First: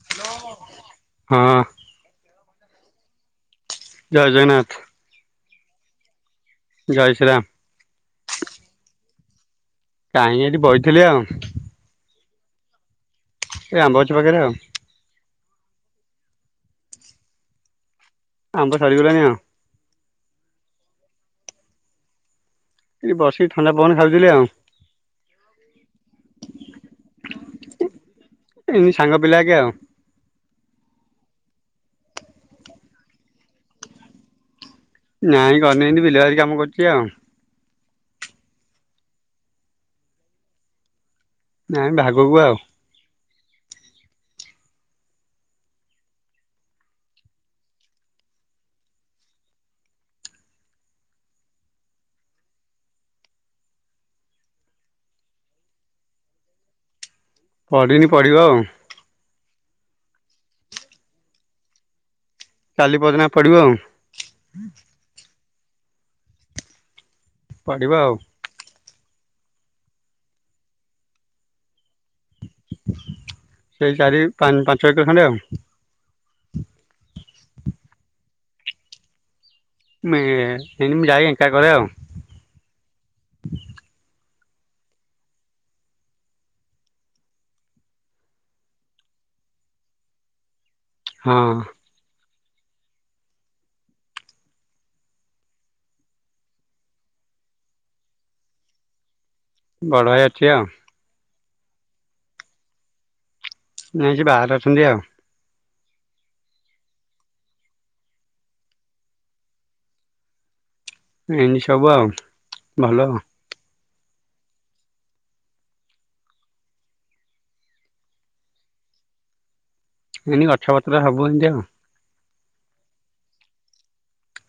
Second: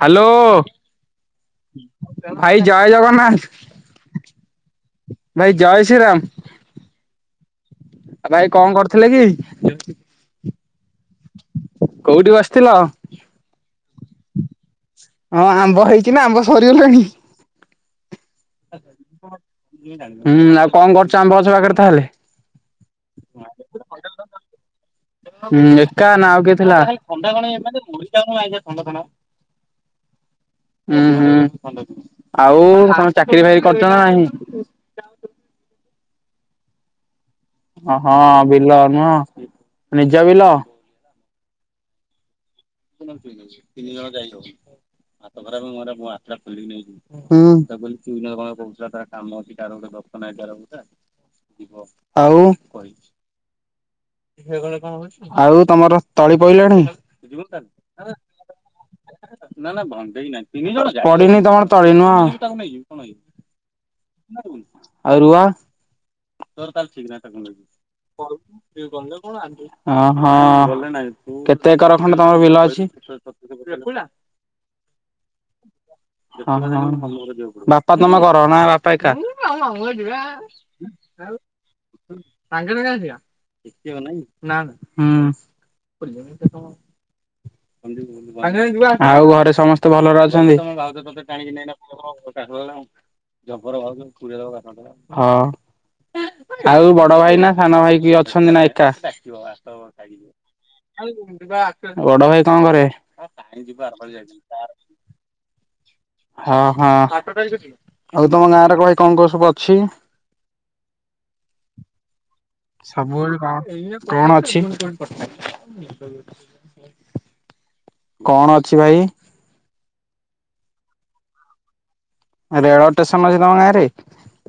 Hello. ହଁ ଭାଇ ଜୟ ଜଗନ୍ନାଥ। ଜୟ ଜଗନ୍ନାଥ। ଭାଇ ଜୟ ଶ୍ରୀରାମ। ଜୟ ଶ୍ରୀରାମ। ଭାଇ କଁ କରୁଥିଲେ କି? କାଇଁ ଏଇଠୀ ବଇଥିଲି ଆଉ। କୋଉଠି ବସିଥିଲ? ଏ ଆମ୍ବଗଛ ପାଖରେ ଆଉ। ହଁ ଆମ୍ବ ହେଇଛି ନା ଆମ୍ବ ସରିଗଲାଣି। ଆମ୍ବ ସରିଗଲାଣି ଆଁ ଉ। ହୁଁ ଆଉ କଣ କରୁଚ ଆମ୍ବ ଗଛ ପାଖରେ ତାହେଲେ। ଏଠି ବସିକି ଥଣ୍ଡା ପବନ ଖାଉଥିଲି ଆଉ। ଉଁ ଏକା ନା ଆଉ କିଏ ଥିଲା? ଏମିତି ସାଙ୍ଗ ପିଲା ଆଗେ ଆଉ ଉଁ ହୁଁ ଆଉ କଣ ଚାକିରି ଫାକିରି କରୁଚ ନା ନାହିଁ। ନାଇଁ କରିନେଇ ଏମତି ବିଲବାରି କାମ କରୁଛି ଆଉ। ଅ ହଁ ବିଲ ନୁହଁ ନିଜ ବିଲ? ନାଇଁ ଭାଗକୁ ଆଉ। ତିନି ଜଣ ଯାଇହବ। ହୁଁ। କହୁଥିଲା ତାର କାମ ଅଛି କାର ଗଟେ ଆଉ ଆଉ ତମର ତଳି ପଇଲାଣି? ପଡିନି ପଡିବ ଆଉ। ପଡିିନି ତମର ତଳି ନୁହଁ। କାଲି ପରଦିନ ପଡିବ ଆଉ ଆଉ ରୁଆ। ପଡିବ ଆଉ। ଅହଁଁ କେତେ ଏକର ଖଣ୍ଡେ ତମର ବିଲ ଅ ସେଇ ଚାରି ପା ପାଞ୍ଚ ଏକର ଖଣ୍ଡେ ଆଉ। ହଁ ହଁ ବାପା ତମେ କର ନା ବାପା ଏକା? ମିଇଏ ଇନ୍ ମୁଁ ଯାଇ ଏଙ୍କା କରେ ଆଉ। [unintelligible] ଆଉ ଘରେ ସମସ୍ତେ ଭଲରେ ଅଛନ୍ତି? ହଁ [unintelligible] ହଁ। ଆଉ ବଡ ଭାଇ ନା ସାନ ଭାଇ କିଏ ଅଛନ୍ତି ନା ଏକା। ବଡହାଇ ଅଛି ଆଉ। ବଡ ଭାଇ କଁ କରେ? ନାଇଁ ସେ ବାହାରେ ଅଛନ୍ତି ଆଉ। ହଁ ହଁ ଆଉ ତମ ଗାଁରେ କ ଭାଇ କଁ କଁ ସବୁ ଅଛି? ଇନ୍ତି ସବୁ ଆଉ। ଭଲ ସବୁବୋଲି କଣ କଣ ଅଛି? କଣ ଅଛି ଭାଇ? ଇନ୍ତି ଗଛପତ୍ର ହବୁ ଏନ୍ତି ଆଉ। ରେଳ ଷ୍ଟେସନ ଅଛି ତମ ଗାଁରେ?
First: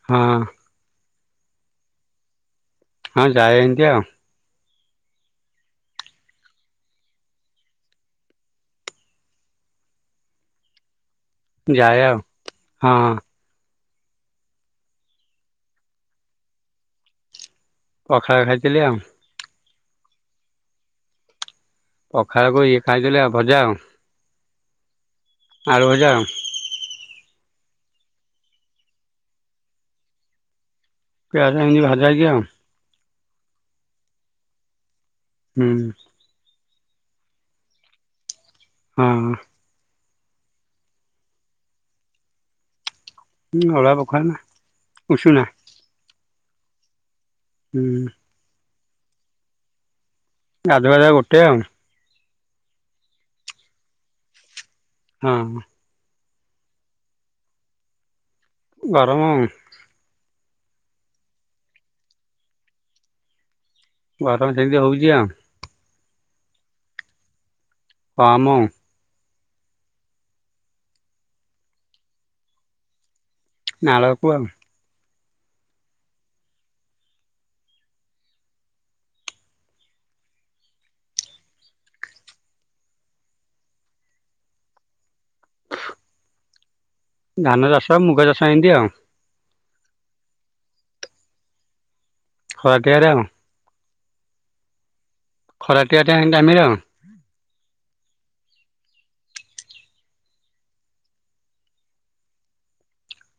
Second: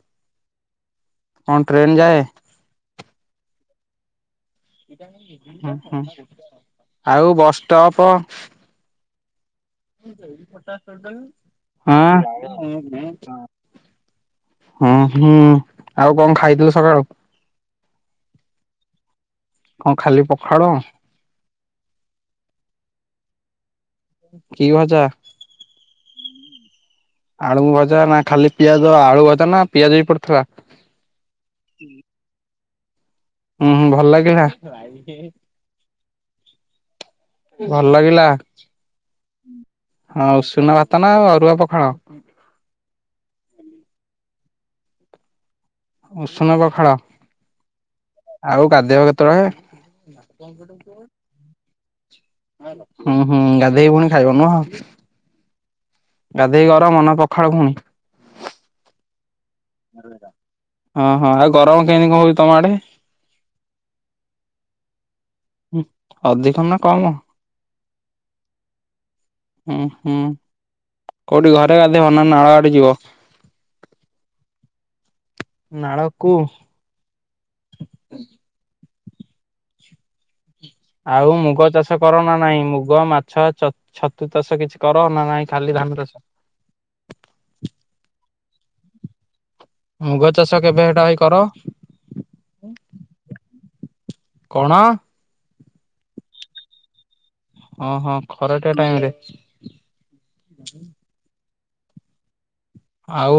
ହଁ। କଣ ଟ୍ରେନ୍ ଯାଏ? ହଁ ଯାଏ ଏନ୍ତି ଆଉ। ହଁ ହଁ ଆଉ ବସ୍ ଷ୍ଟପ ଯାଏ ଆଉ ହଁ [unintelligible] ଆଉ ଙ୍କ ଖାଇଥିଲୁ ସକାଳୁ? ପଖାଳ ଖାଇଥିଲି ଆଉ। ଙ୍କ ଖାଲି ପଖାଳ? ପଖାଳକୁ ଇ ଖାଇ--ଲି ଭଜା ଆଉ। କି ଭଜା? ଆଳୁ ଭଜା-। ଆଳୁ ଭଜା ନା, ଖାଲି ପିଆଜ ଆଳୁ ଭଜା ନା ପିଆଜ ବି ପ--ଥିଲା। [inaudible] ଉଁ--ଭଲ୍ ଲାଗିଲା। [inaudible] ଭଲ୍ ଲାଗିଲା। [inaudible] ଉଷୁନା ଭାତ ନା ଅରୁଆ ପଖାଳ? ଉଁ, ଅରୁଆ ପଖାଳ ନା ଉଷୁନା? ଉଷୁନ ପଖାଳ। [inaudible] ଆଉ ଗା--ଇବ କେତ--ଳେ? ଗାଧୁ ଗାଧୁକା ଗୋଟେ ଆଉଁ। ହୁଁ ହୁଁ, ଗାଧେଇ କି ପୁଣି ଖାଇବ ନୁହଁ। ହଁ! ଗାଧେଇ କି ଗରମ ନା ପଖାଳ ଫୁଣି। [inaudible] ହଁ ହଁ, ଆଉ ଗରମ କେନ୍ତି କ- ହଉ ତମ ଆଡ଼େ? ଗରମ ସେନ୍ତି ହଉଚି ଆଉଁ। ଅଧିକ ନା କମ? [inaudible] ଉଁ ହୁଁ, କଉଠି ଘରେ ଗାଧେଇବ ନା ନାଳ ଆଡ଼େ ଯିବ? ନାଳକୁ ଆଉ। ନାଳ କୁ। ଆଉ ମୁଗ ଚାଷ କର ନା ନାଇଁ? ମୁଗ, ମାଛ ଛତୁ ତାଷ କିଛି କର ନା ନାଇଁ, ଖାଲି ଧାନ ତାଷ। ଧାନ ଚାଷ, ମୁଗ ଚାଷ ଇନ୍ତି ଆ। ମୁଗ ଚାଷ କେବେ ହେଟା ଭାଇ କର? [inaudible] [inaudible] [inaudible] ଅହଃ, ଖରାଟିଆ ଟାଇମି ରେ। ଆଉ।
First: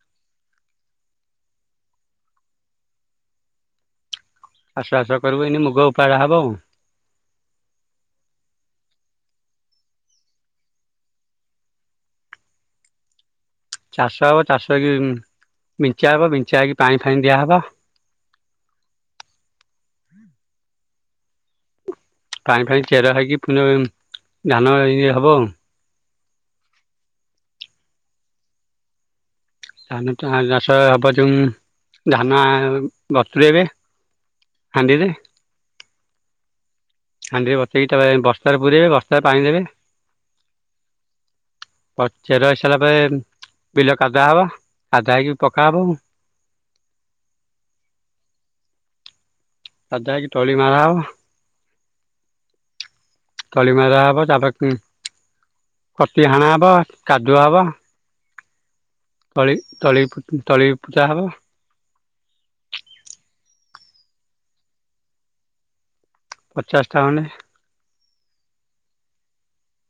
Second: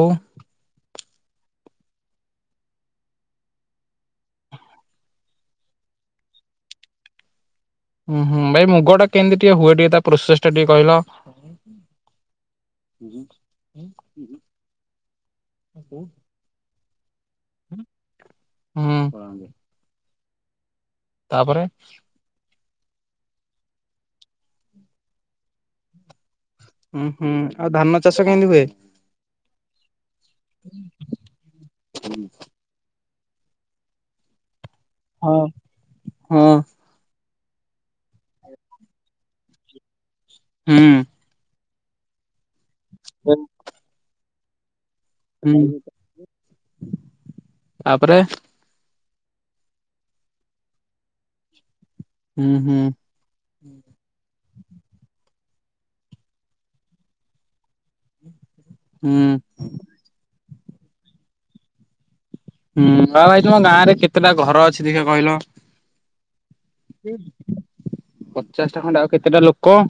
[inaudible] ଉଁ ହୁଁ, ବାଇ ମୁଗ ଟା କେନ୍ତି ଟିକେ ହୁଏ, ଟିକେ ତା ପ୍ରୋସେସ୍‌ ଟା ଟିକେ କ--ଲ। [inaudible] ଚାଷ ହବ, ଚାଷ ହେଇକି ବିଞ୍ଚା ହବ। ବିଞ୍ଚା ହେଇକି ପାଣି ଫାଣି ଦିଆ ହବ। [unintelligible] ତା'ପରେ। [inaudible] ହୁଁ ଆଉ ଧାନ ଚାଷ କେନ୍ତି ହୁଏ? [inaudible] ଧାନ--ବ---ରେଇବେ ହାଣ୍ଡିରେ। [inaudible] ହାଣ୍ଡିରେ ବସେଇକି ବସ୍ତାରେ ପୁରାଇବେ ବସ୍ତାରେ ପାଣି ଦେବେ। ହୁଁ। ପଚେର ହେଇ ସାରିଲା ପରେ ବିଲ କାଦା ହବା କାଦା ହେଇକି ହୁଁ ପକା ହବ। ତାପରେ କାଦା ହେଇକି ତଳି ମାରା ହବ। ହୁଁ ହୁଁ। କାଲି ମଳା ହବ ତାପରେ କତି ହାଣା ହବ କାଦୁଆ ହବ। ହୁଁ। ତଳି ତଳି ତଳି ପୂଜା ହବ। ହୁଁ [unintelligible] ଙ୍କ ନା ରେ କେତେଟା ଘର ଅଛି ଦେଖିବା କହିଲ? ପଚାଶଟା ଖଣ୍ଡେ ପଚାଶ ଟା ଖଣ୍ଡେ। ଆଉ କେତେଟା ଲୋକ?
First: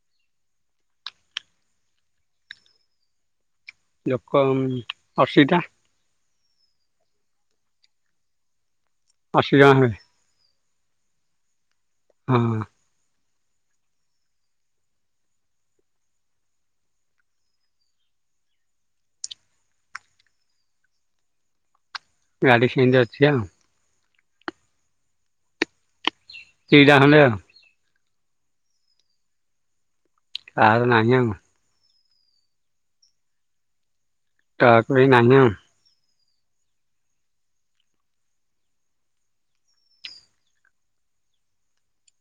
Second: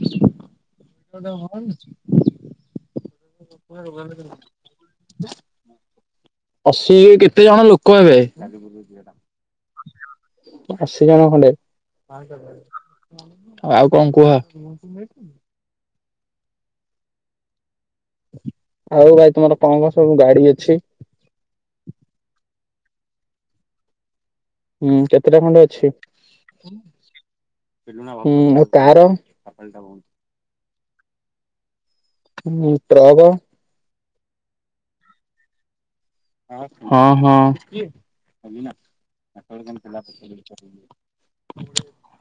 ଲୋକ ଉଁ ଅଶିଟା। ଅଶୀରେ କେତେ ଜଣ ଲୋକ ହେବେ? [inaudible] ଅଶୀଜଣ ହେବେ। ଅଶୀ ଜଣ ଖଣ୍ଡେ। ହଁ ଆଉ କଣ କୁହ? ଆଉ ଭାଇ ତମର କଣ କଣ ସବୁ ଗାଡି ଅଛି? ଗାଡ଼ି ସେମିତି ଅଛି ଆଉ। ହୁଁ କେତେଟା ଖଣ୍ଡେ ଅଛି? ଦିଟା ଖଣ୍ଡେ ଆଉ। ଆଉ ଆଉ କାର? କାର ନାହିଁ ଆଉ। ହୁଁ ଟ୍ରକ? କାର ପାଇଁ ନାଇଁ ନା? ହଁ ହଁ।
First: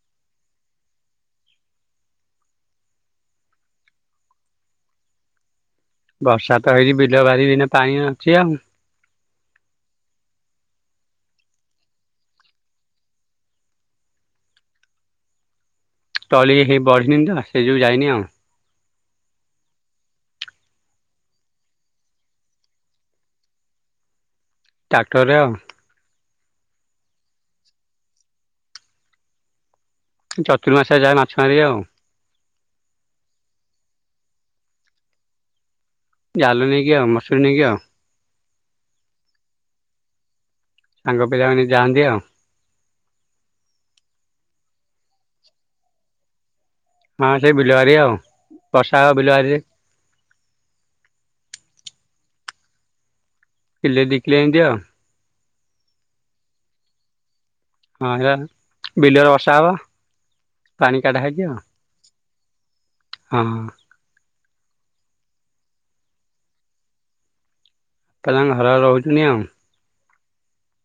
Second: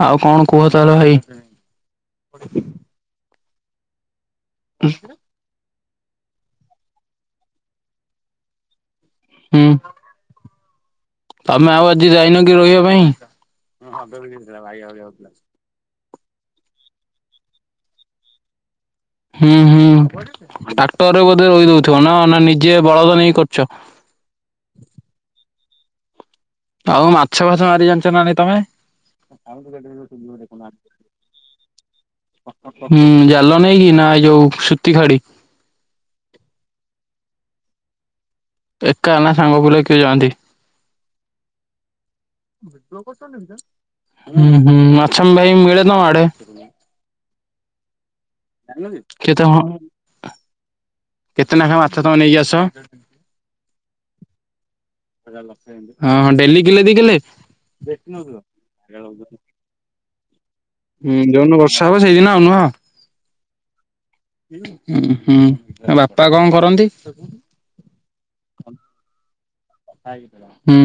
ଆଉ କଣ କୁହ ତାହେଲେ ଭାଇ? ବର୍ଷା ତ ହେଇକି ବିଲ ବାରି ଏଇନା ପାଣି ଅଛି ଆଉ। ହୁଁ। ତମେ ଆଉ ଆଜି ଯାଇନ କି ରୋଇଁବା ପାଇଁ? ତଳି ହେଇ ବଢିନି ତ ସେଇ ଯୋଗୁ ଯାଇନି ଆଉ। ହୁଁ ହୁଁ ଟ୍ରାକ୍ଟରରେ ବୋଧେ ରୋଈ ଦଉଥିବ ନା ନା ନିଜେ ବଳଦ ନେଇକ କରୁଚ? ଟ୍ରାକ୍ଟରରେ ଆଉ। ଆଉ ମାଛ ଫାଛ ମାରି ଜାଣିଚ ନା ନାଇ ତମେ? ଚତୁର୍ ମାସରେ ଯାଏ ମାଛ ମାରିବେ ଆଉ। ହୁଁ ଜାଲ ନେଇକି ନା ଏ ଯୋଉ ସୁତି ଖାଡି? ଜାଲ ନେଇକି ଆଉ ମସୁରି ନେଇକି ଆଉ। ଏକା ନା ସାଙ୍ଗ ପିଲା କିଏ ଯାଆନ୍ତି? ସାଙ୍ଗ ପିଲାମାନେ ଯାଆନ୍ତି ଆଉ। ହୁଁ ହିଁ ମାଛମ ଭାଇ ମିଳେେ ତମ ଆଡେ? ହଁ ସେଇ ବିଲ ବାରି ଆଉ। ବର୍ଷା ହବ ବିଲବାରିରେ [unintelligible] କେତେନଖା ମାଛ ତମ ନେଇକି ଆସ? କିଲେ ଦିକିଲେ ଏମିତି ଆଉ। ହଁ ହଁ ଡେଲି କିଲେ ଦି କିଲେ? ହଁ ଏ ବିଲରେ ବର୍ଷା ହବ ପାଣି କାଢା ହେଇଚି ଆଉ। ସବୁ ସେଇଦିନ ଆଉୁ ନୁହଁ? ହଁ। ଉ ହୁଁ ବାପା କଣ କରନ୍ତି? [unintelligible] ହୁଁ।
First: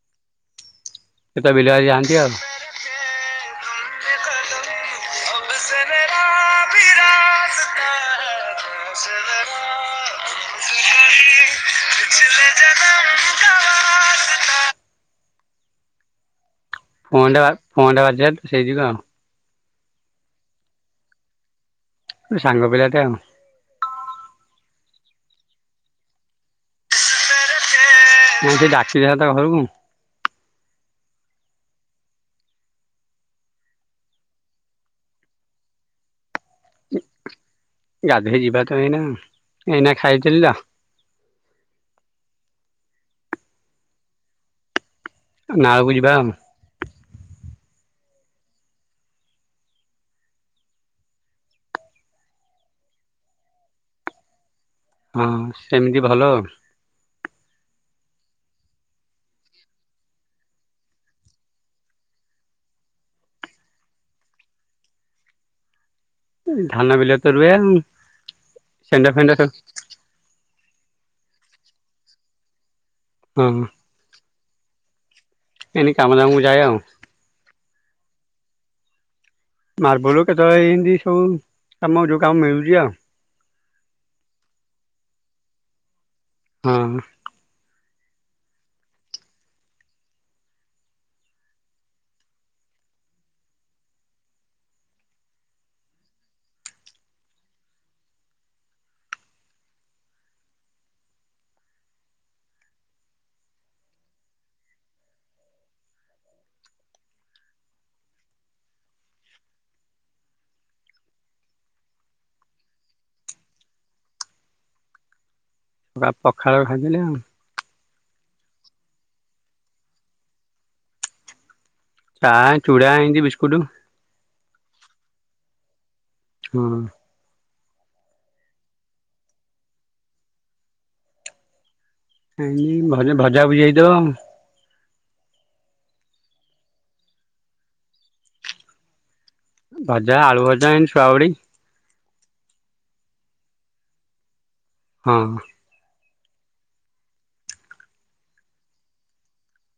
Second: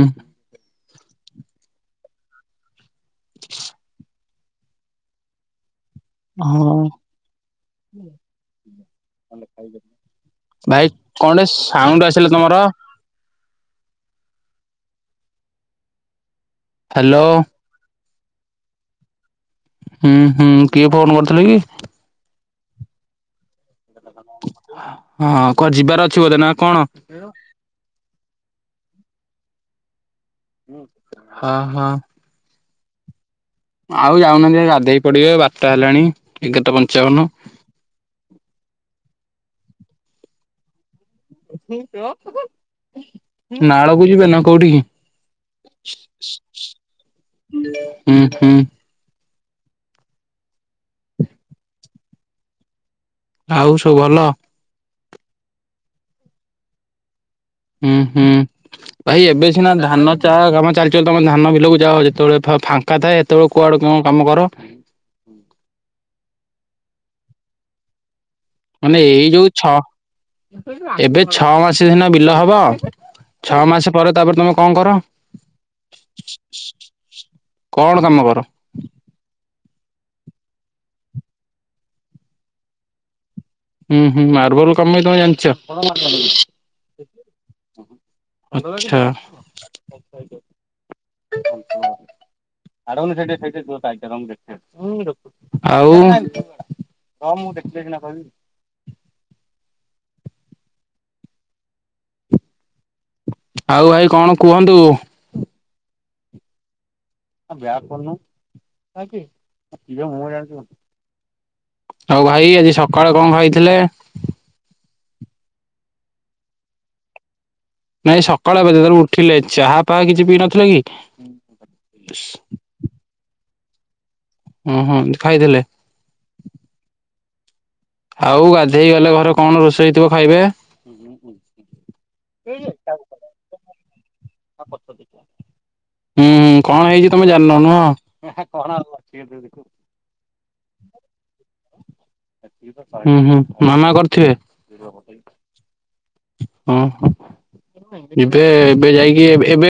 ସେ ତ ବିଲି ବାରି ଯାଆନ୍ତି ଆଉ। [inaudible] ହଁ। ଭାଇ କଣ ଟେ ସାଉଣ୍ଡ ଆସିଲା ତମର [inaudible] ହ୍ୟାଲୋ ଫୋନ ଟା ଫୋନ ଟା ବାଜିଲା ତ [unintelligible] ହୁଁ ହୁଁ କିଏ ଫୋନ କରିଥିଲେ କି? ସାଙ୍ଗ ପିଲାଟା ଆଉ। ହଁ [unintelligible] ଯିବାର ଅଛି ବୋଧେ ନା କଣ? [unintelligible] ଡାକି ଥାନ୍ତା ଘରୁକୁ। ହଁ ହଁ। ଆଉ ଯାଉନାହାନ୍ତି ଗାଧେଇ ପଡିବେ ବାରଟା ହେଲାଣି ଏଗାରଟା ପଞ୍ଚାବନ। ଗାଧେଇ ଯିବା ତ ଏଇନା ଏଇନା ଖାଇଥିଲି ତ। ନାଳକୁ ଯିବେ ନା କୋଉଠିକି? ନାଳକୁ ଯିବା ଆଉ। ହୁଁ ହୁଁ। ଆଉ ସବୁ ଭଲ? ହଁ ସେମିତି ଭଲ। ହୁଁ ହୁଁ। ଭାଇ ଏବେ ସିନା ଧାନ ଚା କାମ ଚାଲିଚି ବୋଲି ତମେ ଧାନ ବିଲକୁ ଯାଅ ଯେତବେଳେ ଫ-ଫା ଙ୍କା ଥାଏ ଏତବେଳୁ କୁଆଡୁ କଣ କାମ କର? ଧାନ ବିଲ ତ ରୁଏ ଆଉ। ମାନେ ଷେଣ୍ଢ ଏଇ ଫେଣ୍ଡ ଯୋଉ ସବୁ ଛଅ ଏବେ ଛଅ ମାସେ ସିନା ବିଲ ହବ। ଛଅ ହଁ ମାସ ପରେ ତାପରେ ତମେ କଣ କର? ଏଇନି କାମ ଦାମକୁ ଯାଏ ଆଉ। କଣ କାମ କର? ମାର୍ବଲ କେତବେଳେ ଇନ୍ତି ସବୁ କାମ ଯୋଉ କାମ ମିଳୁଚି ଆଉ। ହୁଁ ହୁଁ ମାର୍ବଲ କାମ ବି ତମେ ଜାଣିଚ? ହଁ। ଆଚ୍ଛା। [unintelligible] ଆଉ ହଁ ମୁଁ ଦେଖିଲେ ସିନା କହିବି। ଆଉ ଭାଇ କଣ କୁହନ୍ତୁ? ଆ ବ୍ୟାକ୍ କରୁନୁ କାହିଁକି [unintelligible] ଆଉ ଭାଇ ଆଜି ସକାଳେ କଣ ଖାଇଥିଲେ? ବା ପଖାଳ ଖାଇଥିଲି ଆଉ। ନାଇଁ ସକାଳେ ବା ଯେତଳେ ଉଠିଲେ ଚାହା ପାହା କିଛି ପିଇ ନଥିଲେ କି? ଚା, ଚୁଡ଼ା, ଏନ୍ତି ବିସ୍କୁଟ। ହଁ ହଁ ଖାଇଥିଲେ। ହଁ। ଆଉ ଗାଧେଇ ଗଲେ ଘରେ କଣ ରୋଷେଇ ହେଇଥିବ ଖାଇବେ? [unintelligible] ଆଜି ଘରେ ଭଜା ଭୁଜି ହେଇଥିବ। [unintelligible] ହୁଁ ହୁଁ କଣ ହେଇଛି ତମେ ଜାଣିନ ନୁହଁ? [unintelligible] ଭାଜା, ଆଳୁ ଭଜା, ଏନ୍ ସୁଆବଡ଼ି। ହୁଁ ହୁଁ ମାମା କରିଥିବେ। ହଁ। ହଁ ହଁ ଏବେ ଏବେ ଯାଇକି ଏ-ଏବେ